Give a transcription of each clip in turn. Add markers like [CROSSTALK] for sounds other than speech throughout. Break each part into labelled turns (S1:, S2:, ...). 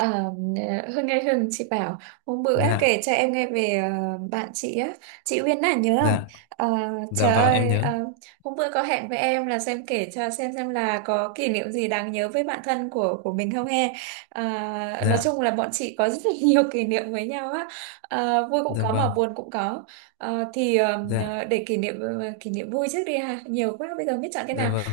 S1: Ờ, Hương nghe, Hương chị bảo hôm bữa
S2: Dạ,
S1: kể cho em nghe về bạn chị á, chị Uyên à nhớ không?
S2: dạ,
S1: Ờ,
S2: dạ,
S1: Trời
S2: vâng, em
S1: ơi,
S2: nhớ.
S1: hôm bữa có hẹn với em là xem kể cho xem là có kỷ niệm gì đáng nhớ với bạn thân của mình không he? Ờ, nói
S2: Dạ,
S1: chung là bọn chị có [LAUGHS] rất là nhiều kỷ niệm với nhau á. Vui cũng
S2: dạ,
S1: có mà
S2: vâng.
S1: buồn cũng có. Ờ, thì ờ,
S2: Dạ,
S1: để kỷ niệm vui trước đi ha, nhiều quá bây giờ biết chọn cái
S2: dạ,
S1: nào.
S2: vâng.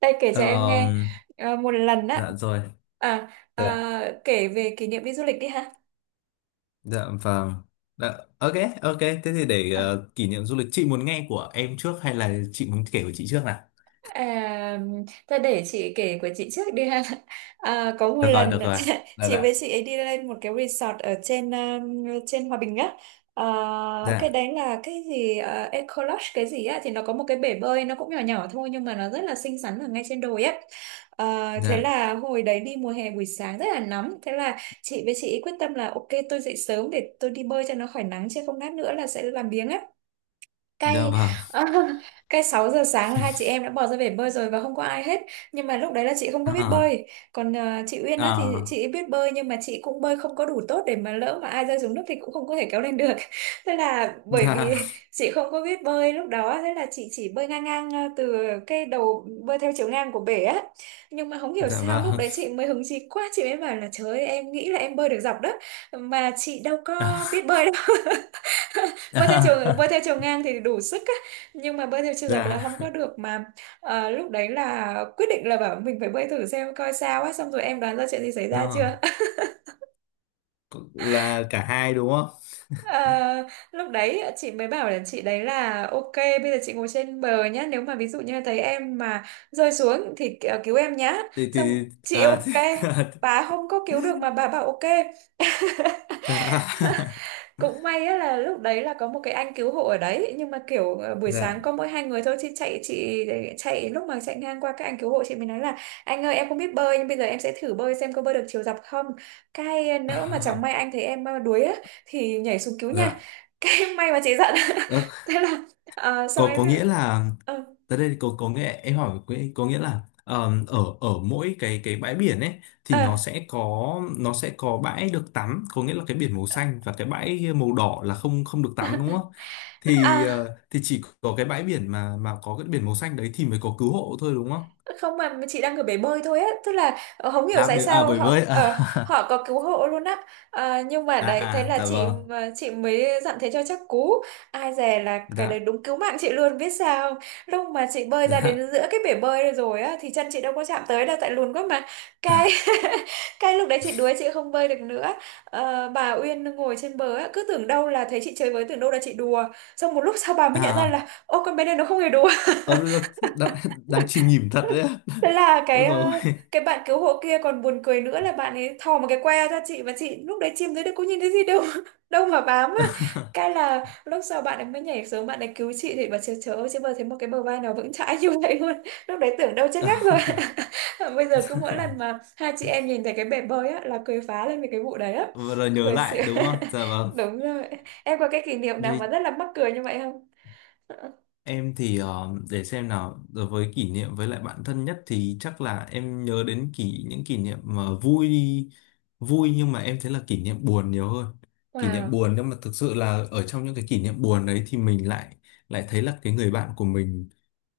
S1: Đây kể cho em nghe.
S2: Ờm,
S1: Một lần á.
S2: dạ, rồi.
S1: à,
S2: Dạ,
S1: Kể về kỷ niệm đi du lịch đi ha.
S2: dạ, vâng, dạ, ok. Ok, thế thì để
S1: À,
S2: kỷ niệm du lịch chị muốn nghe của em trước hay là chị muốn kể của chị trước nào?
S1: À, Thôi để chị kể của chị trước đi ha. Có một
S2: Được rồi,
S1: lần
S2: được rồi.
S1: [LAUGHS]
S2: Dạ,
S1: chị
S2: dạ,
S1: với chị ấy đi lên một cái resort ở trên trên Hòa Bình á. À, cái
S2: dạ,
S1: đấy là cái gì Eco Lodge cái gì á, thì nó có một cái bể bơi nó cũng nhỏ nhỏ thôi nhưng mà nó rất là xinh xắn ở ngay trên đồi á. Thế
S2: dạ,
S1: là hồi đấy đi mùa hè buổi sáng rất là nóng, thế là chị với chị ấy quyết tâm là ok tôi dậy sớm để tôi đi bơi cho nó khỏi nắng, chứ không lát nữa là sẽ làm biếng á.
S2: dạ,
S1: Cay.
S2: vâng,
S1: [LAUGHS] Cay, 6 giờ sáng là hai chị em đã bỏ ra bể bơi rồi và không có ai hết, nhưng mà lúc đấy là chị không có biết
S2: à,
S1: bơi. Còn chị Uyên á thì
S2: à,
S1: chị ấy biết bơi nhưng mà chị cũng bơi không có đủ tốt để mà lỡ mà ai rơi xuống nước thì cũng không có thể kéo lên được. [LAUGHS] Thế là bởi
S2: dạ,
S1: vì [LAUGHS] chị không có biết bơi lúc đó, thế là chị chỉ bơi ngang ngang từ cái đầu bơi theo chiều ngang của bể á. Nhưng mà không hiểu
S2: dạ,
S1: sao lúc
S2: vâng,
S1: đấy chị mới hứng chí quá chị mới bảo là trời ơi, em nghĩ là em bơi được dọc đó, mà chị đâu có
S2: à.
S1: biết bơi đâu. [LAUGHS] Bơi theo chiều
S2: [LAUGHS]
S1: ngang thì đủ sức á, nhưng mà bơi theo chiều
S2: Dạ.
S1: dọc là không có được mà. Lúc đấy là quyết định là bảo mình phải bơi thử xem coi sao á, xong rồi em đoán ra chuyện gì xảy ra chưa?
S2: Nó
S1: [LAUGHS]
S2: là cả hai đúng không?
S1: Ờ, Lúc đấy chị mới bảo là chị đấy là ok bây giờ chị ngồi trên bờ nhá, nếu mà ví dụ như thấy em mà rơi xuống thì cứu em nhá.
S2: thì
S1: Xong
S2: thì
S1: chị
S2: à.
S1: ok, bà không có cứu được mà
S2: [LAUGHS]
S1: bà bảo ok.
S2: Dạ. [LAUGHS]
S1: Cũng may á là lúc đấy là có một cái anh cứu hộ ở đấy, nhưng mà kiểu buổi
S2: Dạ.
S1: sáng có mỗi hai người thôi, chị chạy lúc mà chạy ngang qua các anh cứu hộ chị mới nói là: anh ơi em không biết bơi nhưng bây giờ em sẽ thử bơi xem có bơi được chiều dọc không, cái nữa mà chẳng may
S2: [LAUGHS]
S1: anh thấy em đuối á, thì nhảy xuống cứu nha.
S2: Dạ.
S1: [LAUGHS] Cái may mà chị giận.
S2: Ờ,
S1: [LAUGHS] Thế là xong
S2: có
S1: em
S2: có
S1: biết.
S2: nghĩa là
S1: Ờ.
S2: tới đây có nghĩa em có nghĩa là ở ở mỗi cái bãi biển ấy thì nó
S1: Ờ.
S2: sẽ có nó sẽ có bãi được tắm, có nghĩa là cái biển màu xanh và cái bãi màu đỏ là không không được tắm đúng không? thì
S1: à,
S2: ờ, thì chỉ có cái bãi biển mà có cái biển màu xanh đấy thì mới có cứu hộ thôi đúng không?
S1: Không, mà chị đang ở bể bơi thôi á, tức là không hiểu
S2: à
S1: tại
S2: bởi à
S1: sao
S2: bởi với
S1: họ, ờ,
S2: à. [LAUGHS]
S1: họ có cứu hộ luôn á. Nhưng mà đấy thế
S2: À, à,
S1: là
S2: dạ
S1: chị,
S2: vâng,
S1: mà chị mới dặn thế cho chắc cú, ai dè là cái đấy
S2: dạ,
S1: đúng cứu mạng chị luôn biết sao không? Lúc mà chị bơi ra
S2: dạ,
S1: đến giữa cái bể bơi rồi á thì chân chị đâu có chạm tới đâu, tại lùn quá mà. Cái [LAUGHS] cái lúc đấy chị đuối, chị không bơi được nữa. Bà Uyên ngồi trên bờ á cứ tưởng đâu là thấy chị chơi với, tưởng đâu là chị đùa, xong một lúc sau bà mới nhận ra
S2: à.
S1: là ô, con bé này nó không hề đùa.
S2: Ờ, đang, đang, đang chìm nghỉm thật đấy á.
S1: Thế là
S2: [LAUGHS]
S1: cái
S2: Ôi dồi
S1: ờ,
S2: ôi.
S1: cái bạn cứu hộ kia còn buồn cười nữa là bạn ấy thò một cái que ra, chị và chị lúc đấy chìm dưới nước có nhìn thấy gì đâu. [LAUGHS] Đâu mà bám á. Cái
S2: [LAUGHS]
S1: là lúc sau bạn ấy mới nhảy xuống bạn ấy cứu chị, thì bà chưa chớ ơi, chứ bờ thấy một cái bờ vai nào vững chãi như [LAUGHS] vậy luôn. Lúc đấy tưởng đâu chết ngắt rồi. [LAUGHS] Bây giờ cứ mỗi lần mà hai chị em nhìn thấy cái bể bơi á là cười phá lên về cái vụ đấy á,
S2: Vừa rồi nhớ
S1: cười xỉu.
S2: lại đúng không? Dạ vâng.
S1: [LAUGHS] Đúng rồi. Em có cái kỷ niệm nào mà
S2: Đây.
S1: rất là mắc cười như vậy không? [LAUGHS]
S2: Em thì để xem nào, đối với kỷ niệm với lại bạn thân nhất thì chắc là em nhớ đến những kỷ niệm mà vui, vui nhưng mà em thấy là kỷ niệm buồn nhiều hơn. Kỷ niệm
S1: Wow,
S2: buồn nhưng mà thực sự là ở trong những cái kỷ niệm buồn đấy thì mình lại lại thấy là cái người bạn của mình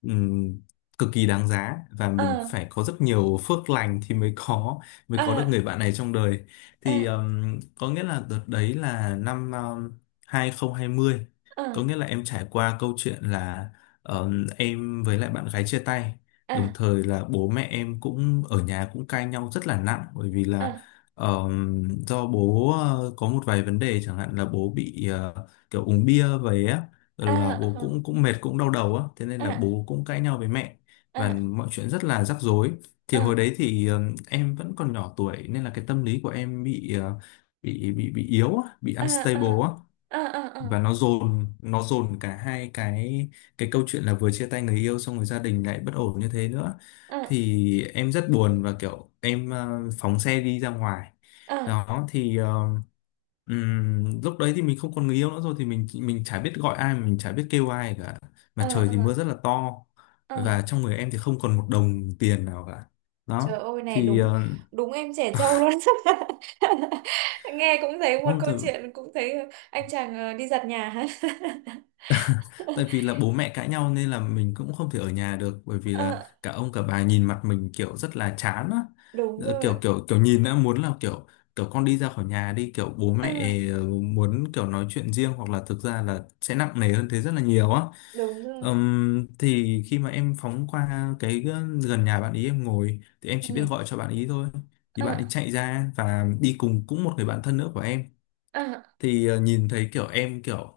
S2: ừm, cực kỳ đáng giá và
S1: ờ,
S2: mình phải có rất nhiều phước lành thì mới có được
S1: à,
S2: người bạn này trong đời. Thì
S1: à,
S2: có nghĩa là đợt đấy là năm 2020, có
S1: à,
S2: nghĩa là em trải qua câu chuyện là ờ, em với lại bạn gái chia tay, đồng
S1: à,
S2: thời là bố mẹ em cũng ở nhà cũng cãi nhau rất là nặng, bởi vì là
S1: à,
S2: ờ, do bố có một vài vấn đề, chẳng hạn là bố bị kiểu uống bia về á,
S1: à,
S2: rồi là bố
S1: à,
S2: cũng cũng mệt, cũng đau đầu á, thế nên là
S1: à,
S2: bố cũng cãi nhau với mẹ và
S1: à,
S2: mọi chuyện rất là rắc rối. Thì hồi
S1: à,
S2: đấy thì em vẫn còn nhỏ tuổi nên là cái tâm lý của em bị bị yếu á, bị
S1: à,
S2: unstable á,
S1: à, à, à,
S2: và nó dồn cả hai cái câu chuyện là vừa chia tay người yêu xong rồi gia đình lại bất ổn như thế nữa, thì em rất buồn và kiểu em phóng xe đi ra ngoài.
S1: à,
S2: Đó thì lúc đấy thì mình không còn người yêu nữa rồi thì mình chả biết gọi ai, mình chả biết kêu ai cả,
S1: à,
S2: mà trời thì mưa
S1: à,
S2: rất là to và
S1: à,
S2: trong người em thì không còn một đồng tiền nào cả.
S1: trời
S2: Đó
S1: ơi này
S2: thì
S1: đúng. Đúng em trẻ trâu luôn. [LAUGHS] Nghe cũng thấy một câu
S2: uh,
S1: chuyện cũng thấy, anh chàng đi giặt nhà hả? [LAUGHS]
S2: tại vì là bố mẹ cãi nhau nên là mình cũng không thể ở nhà được, bởi vì là
S1: Ờ,
S2: cả ông cả bà nhìn mặt mình kiểu rất là chán á.
S1: đúng rồi.
S2: Kiểu kiểu kiểu nhìn đã muốn là kiểu kiểu con đi ra khỏi nhà đi, kiểu bố
S1: Ờ,
S2: mẹ muốn kiểu nói chuyện riêng hoặc là thực ra là sẽ nặng nề hơn thế rất là nhiều á.
S1: đúng rồi.
S2: Thì khi mà em phóng qua cái gần nhà bạn ý, em ngồi thì em chỉ biết
S1: Ừ.
S2: gọi cho bạn ý thôi, thì bạn
S1: Ờ,
S2: ấy chạy ra và đi cùng cũng một người bạn thân nữa của em,
S1: ờ.
S2: thì nhìn thấy kiểu em kiểu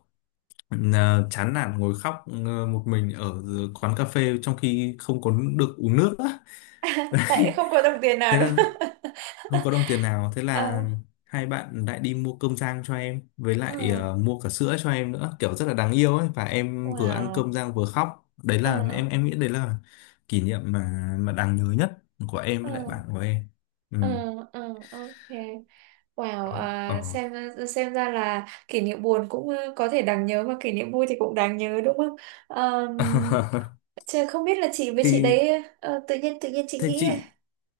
S2: Ờ, chán nản ngồi khóc một mình ở quán cà phê trong khi không có được uống nước á.
S1: [LAUGHS] Tại
S2: [LAUGHS]
S1: không có đồng tiền nào
S2: Thế
S1: đúng
S2: là
S1: không?
S2: không có đồng tiền nào,
S1: [LAUGHS]
S2: thế
S1: Ờ,
S2: là hai bạn lại đi mua cơm rang cho em với lại
S1: ờ,
S2: mua cả sữa cho em nữa kiểu rất là đáng yêu ấy, và em vừa ăn cơm
S1: wow.
S2: rang vừa khóc, đấy
S1: Ờ,
S2: là
S1: ờ,
S2: em nghĩ đấy là kỷ niệm mà đáng nhớ nhất của em
S1: ờ,
S2: với lại bạn của em. Ừ.
S1: ờ, ờ, ok. Wow,
S2: Ờ.
S1: xem ra là kỷ niệm buồn cũng có thể đáng nhớ mà kỷ niệm vui thì cũng đáng nhớ đúng không? Um,
S2: [LAUGHS]
S1: chứ không biết là chị với chị
S2: thì
S1: đấy, tự nhiên chị
S2: thế
S1: nghĩ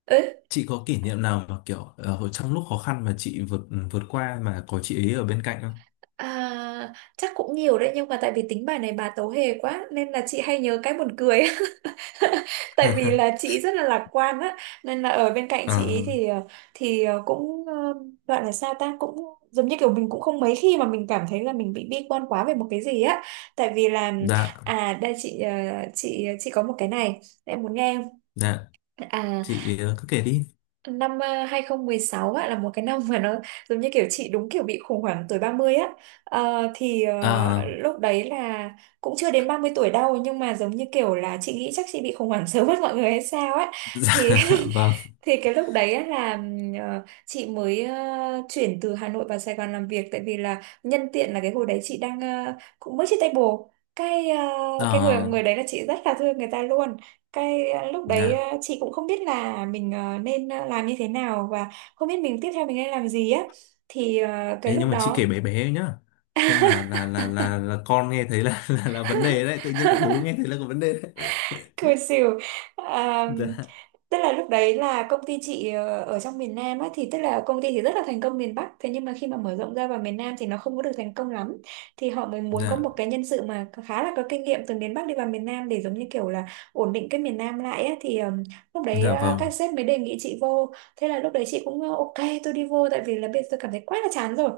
S1: ấy.
S2: chị có kỷ niệm nào mà kiểu trong lúc khó khăn mà chị vượt vượt qua mà có chị ấy ở bên cạnh không?
S1: Chắc cũng nhiều đấy nhưng mà tại vì tính bài này bà tấu hề quá nên là chị hay nhớ cái buồn cười. [LAUGHS] Tại vì là
S2: [LAUGHS]
S1: chị rất là lạc quan á, nên là ở bên cạnh
S2: Ờ,
S1: chị ý thì cũng gọi là sao ta, cũng giống như kiểu mình cũng không mấy khi mà mình cảm thấy là mình bị bi quan quá về một cái gì á. Tại vì là,
S2: dạ,
S1: đây chị, chị có một cái này em muốn nghe không?
S2: dạ,
S1: à
S2: chị cứ kể đi.
S1: Năm 2016 ạ là một cái năm mà nó giống như kiểu chị đúng kiểu bị khủng hoảng tuổi 30 á. Ờ, thì ờ,
S2: Ờ.
S1: Lúc đấy là cũng chưa đến 30 tuổi đâu, nhưng mà giống như kiểu là chị nghĩ chắc chị bị khủng hoảng [LAUGHS] sớm hơn mọi người hay sao á.
S2: [LAUGHS] Dạ,
S1: Thì
S2: vâng.
S1: [LAUGHS] thì cái lúc đấy á là chị mới chuyển từ Hà Nội vào Sài Gòn làm việc, tại vì là nhân tiện là cái hồi đấy chị đang cũng mới chia tay bồ. cái ờ,
S2: Ờ,
S1: cái người người đấy là chị rất là thương người ta luôn. Cái lúc đấy,
S2: dạ.
S1: chị cũng không biết là mình nên làm như thế nào và không biết mình tiếp theo mình nên làm gì á. Thì cái
S2: Ê,
S1: lúc
S2: nhưng mà chị kể
S1: đó,
S2: bé bé nhá, không là con nghe thấy là, [LAUGHS] là vấn đề đấy, tự nhiên lại bố nghe thấy là có vấn đề đấy. [LAUGHS]
S1: cười xỉu. à,
S2: Dạ,
S1: Tức là lúc đấy là công ty chị ở trong miền Nam á, thì tức là công ty thì rất là thành công miền Bắc, thế nhưng mà khi mà mở rộng ra vào miền Nam thì nó không có được thành công lắm. Thì họ mới muốn có một
S2: dạ,
S1: cái nhân sự mà khá là có kinh nghiệm từ miền Bắc đi vào miền Nam để giống như kiểu là ổn định cái miền Nam lại á. Thì lúc đấy
S2: dạ vâng,
S1: các sếp mới đề nghị chị vô, thế là lúc đấy chị cũng ok tôi đi vô, tại vì là bây giờ tôi cảm thấy quá là chán rồi.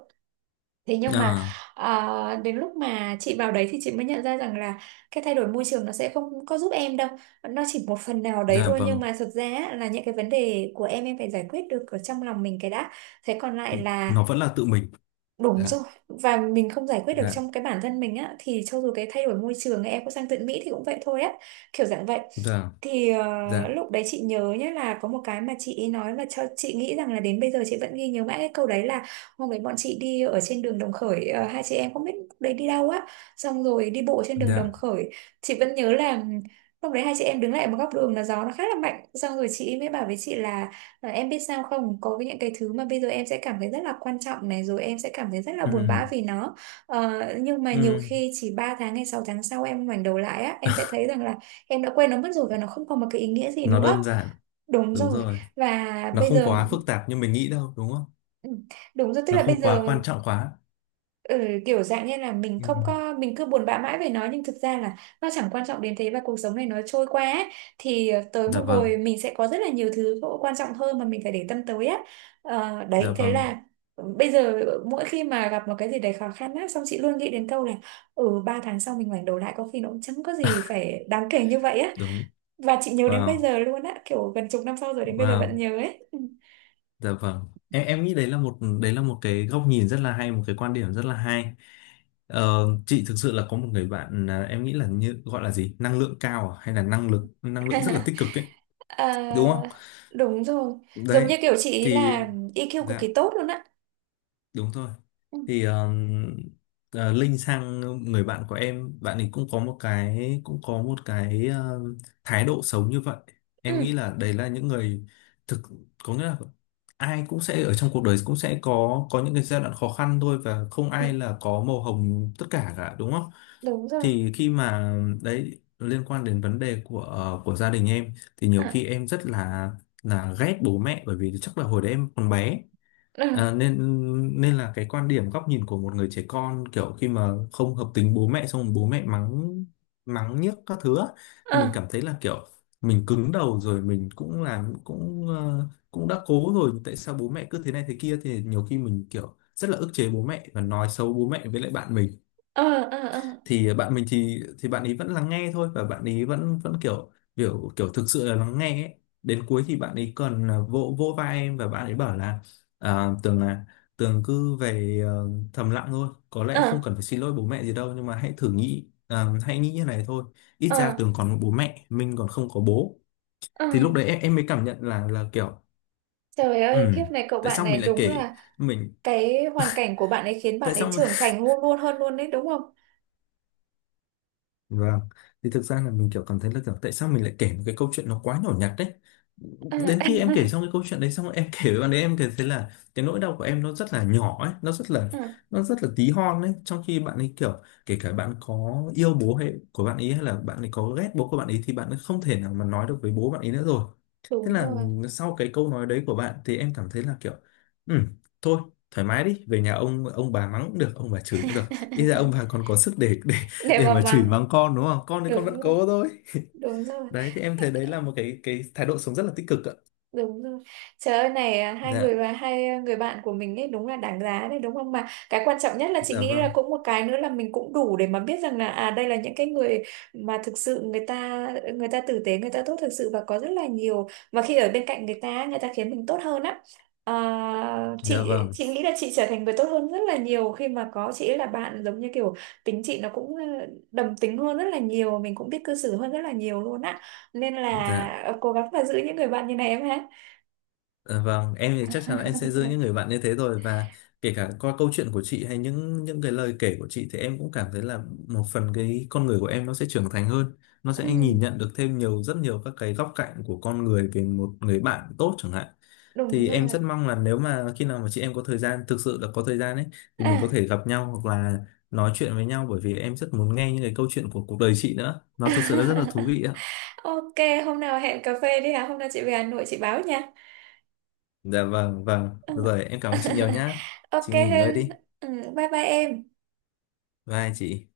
S1: Thế nhưng mà
S2: Ờ,
S1: đến lúc mà chị vào đấy thì chị mới nhận ra rằng là cái thay đổi môi trường nó sẽ không có giúp em đâu. Nó chỉ một phần nào đấy
S2: dạ
S1: thôi nhưng
S2: vâng,
S1: mà thực ra á, là những cái vấn đề của em phải giải quyết được ở trong lòng mình cái đã. Thế còn lại là,
S2: nó vẫn là tự mình.
S1: đúng
S2: Dạ,
S1: rồi, và mình không giải quyết được
S2: dạ,
S1: trong cái bản thân mình á thì cho dù cái thay đổi môi trường em có sang tận Mỹ thì cũng vậy thôi á, kiểu dạng vậy.
S2: dạ,
S1: Thì
S2: dạ,
S1: lúc đấy chị nhớ nhé là có một cái mà chị nói mà cho chị nghĩ rằng là đến bây giờ chị vẫn ghi nhớ mãi cái câu đấy là: hôm đấy bọn chị đi ở trên đường Đồng Khởi, hai chị em không biết lúc đấy đi đâu á, xong rồi đi bộ trên đường Đồng
S2: dạ,
S1: Khởi, chị vẫn nhớ là lúc đấy hai chị em đứng lại một góc đường là gió nó khá là mạnh, xong rồi chị mới bảo với chị là: và em biết sao không, có những cái thứ mà bây giờ em sẽ cảm thấy rất là quan trọng này rồi em sẽ cảm thấy rất là buồn
S2: ừ,
S1: bã vì nó, ờ, nhưng mà nhiều
S2: ừ.
S1: khi chỉ 3 tháng hay 6 tháng sau em ngoảnh đầu lại á, em sẽ thấy rằng là em đã quên nó mất rồi và nó không còn một cái ý nghĩa gì
S2: Nó
S1: nữa,
S2: đơn giản,
S1: đúng
S2: đúng
S1: rồi,
S2: rồi,
S1: và
S2: nó
S1: bây
S2: không
S1: giờ,
S2: quá phức tạp như mình nghĩ đâu đúng không?
S1: ừ, đúng rồi, tức
S2: Nó
S1: là bây
S2: không
S1: giờ,
S2: quá quan trọng quá.
S1: ừ, kiểu dạng như là mình
S2: Ừ.
S1: không có, mình cứ buồn bã mãi về nó nhưng thực ra là nó chẳng quan trọng đến thế và cuộc sống này nó trôi qua ấy. Thì tới
S2: Dạ
S1: một
S2: vâng.
S1: hồi mình sẽ có rất là nhiều thứ quan trọng hơn mà mình phải để tâm tới á.
S2: Dạ
S1: Đấy thế
S2: vâng.
S1: là bây giờ mỗi khi mà gặp một cái gì đấy khó khăn á xong chị luôn nghĩ đến câu là: ừ, 3 tháng sau mình ngoảnh đầu lại có khi nó cũng chẳng có gì phải đáng kể như vậy á.
S2: Đúng.
S1: Và chị nhớ đến bây
S2: Wow.
S1: giờ luôn á, kiểu gần chục năm sau rồi đến bây giờ vẫn
S2: Wow.
S1: nhớ ấy. Ừ.
S2: Dạ vâng, em nghĩ đấy là một cái góc nhìn rất là hay, một cái quan điểm rất là hay. Ờ, chị thực sự là có một người bạn, à, em nghĩ là như gọi là gì, năng lượng cao à? Hay là năng lượng rất là tích cực ấy,
S1: à,
S2: đúng không?
S1: Đúng rồi, giống
S2: Đấy
S1: như kiểu chị ý
S2: thì.
S1: là EQ cực
S2: Dạ.
S1: kỳ tốt luôn á.
S2: Đúng rồi.
S1: Ừ,
S2: Thì Linh sang người bạn của em, bạn ấy cũng có một cái thái độ sống như vậy, em nghĩ
S1: ừ,
S2: là đấy là những người thực, có nghĩa là ai cũng sẽ ở trong cuộc đời, cũng sẽ có những cái giai đoạn khó khăn thôi và không
S1: ừ,
S2: ai là có màu hồng tất cả cả đúng không?
S1: đúng rồi.
S2: Thì khi mà đấy liên quan đến vấn đề của của gia đình em thì nhiều
S1: À,
S2: khi em rất là ghét bố mẹ, bởi vì chắc là hồi đấy em còn bé.
S1: ừ,
S2: À, nên nên là cái quan điểm góc nhìn của một người trẻ con, kiểu khi mà không hợp tính bố mẹ xong rồi bố mẹ mắng mắng nhiếc các thứ á, thì mình
S1: à,
S2: cảm thấy là kiểu mình cứng đầu rồi, mình cũng làm, cũng cũng đã cố rồi, tại sao bố mẹ cứ thế này thế kia, thì nhiều khi mình kiểu rất là ức chế bố mẹ và nói xấu bố mẹ với lại bạn mình.
S1: ờ, ờ, ờ,
S2: Thì bạn mình thì bạn ấy vẫn lắng nghe thôi và bạn ấy vẫn vẫn kiểu kiểu kiểu thực sự là lắng nghe ấy. Đến cuối thì bạn ấy còn, à, vỗ vỗ vai em và bạn ấy bảo là, à, Tường cứ về thầm lặng thôi, có
S1: ờ,
S2: lẽ không cần phải xin lỗi bố mẹ gì đâu, nhưng mà hãy thử nghĩ, à, hãy nghĩ như này thôi, ít ra
S1: ờ,
S2: Tường còn một bố mẹ, mình còn không có bố.
S1: ờ.
S2: Thì lúc đấy em mới cảm nhận là kiểu
S1: Trời
S2: ừ,
S1: ơi kiếp này cậu
S2: tại
S1: bạn
S2: sao
S1: này
S2: mình lại
S1: đúng
S2: kể
S1: là,
S2: mình,
S1: cái hoàn cảnh của bạn ấy khiến
S2: tại
S1: bạn ấy
S2: sao.
S1: trưởng thành luôn luôn hơn luôn đấy đúng không?
S2: Vâng, thì thực ra là mình kiểu cảm thấy là kiểu tại sao mình lại kể một cái câu chuyện nó quá nhỏ nhặt đấy.
S1: À,
S2: Đến khi em kể
S1: [LAUGHS]
S2: xong cái câu chuyện đấy xong em [LAUGHS] kể với bạn, đấy em cảm thấy là cái nỗi đau của em nó rất là nhỏ ấy, nó rất là
S1: à,
S2: nó rất là tí hon ấy, trong khi bạn ấy kiểu, kể cả bạn có yêu bố hay của bạn ấy hay là bạn ấy có ghét bố của bạn ấy thì bạn ấy không thể nào mà nói được với bố bạn ấy nữa rồi. Thế
S1: đúng
S2: là
S1: rồi.
S2: sau cái câu nói đấy của bạn thì em cảm thấy là kiểu ừ, thôi thoải mái đi, về nhà ông bà mắng cũng được, ông bà chửi cũng được. Ít ra ông
S1: [LAUGHS]
S2: bà còn có sức để
S1: Để
S2: để
S1: mà
S2: mà chửi
S1: mắng.
S2: mắng con đúng không, con thì con vẫn
S1: Đúng rồi.
S2: cố thôi. [LAUGHS]
S1: Đúng rồi.
S2: Đấy thì em thấy đấy là một cái thái độ sống rất là tích cực ạ.
S1: Đúng rồi. Trời ơi này, hai người
S2: Dạ.
S1: và hai người bạn của mình ấy đúng là đáng giá đấy đúng không? Mà cái quan trọng nhất là chị
S2: Dạ
S1: nghĩ là
S2: vâng.
S1: cũng một cái nữa là mình cũng đủ để mà biết rằng là, đây là những cái người mà thực sự người ta, người ta tử tế, người ta tốt thực sự và có rất là nhiều, và khi ở bên cạnh người ta, người ta khiến mình tốt hơn á. À,
S2: Dạ
S1: chị
S2: vâng.
S1: chị nghĩ là chị trở thành người tốt hơn rất là nhiều khi mà có chị ấy là bạn, giống như kiểu tính chị nó cũng đồng tính hơn rất là nhiều, mình cũng biết cư xử hơn rất là nhiều luôn á, nên là
S2: Dạ.
S1: cố gắng mà giữ những người bạn như này em ha.
S2: Dạ vâng, em thì chắc chắn là em sẽ giữ những người bạn như thế rồi, và kể cả qua câu chuyện của chị hay những cái lời kể của chị thì em cũng cảm thấy là một phần cái con người của em nó sẽ trưởng thành hơn, nó sẽ nhìn
S1: Ừ,
S2: nhận được thêm nhiều, rất nhiều các cái góc cạnh của con người về một người bạn tốt chẳng hạn.
S1: đúng
S2: Thì em
S1: rồi.
S2: rất mong là nếu mà khi nào mà chị em có thời gian, thực sự là có thời gian ấy, thì mình có
S1: À.
S2: thể gặp nhau hoặc là nói chuyện với nhau, bởi vì em rất muốn nghe những cái câu chuyện của cuộc đời chị nữa. Nó thực sự là rất là thú vị
S1: [LAUGHS]
S2: ạ.
S1: Ok, hôm nào hẹn cà phê đi hả? Hôm nào chị về Hà Nội chị báo nha.
S2: Dạ vâng, vâng.
S1: Ừ.
S2: Rồi em cảm ơn chị nhiều
S1: [LAUGHS]
S2: nhá.
S1: Ok
S2: Chị nghỉ ngơi
S1: Hưng,
S2: đi.
S1: ừ, bye bye em.
S2: Vai chị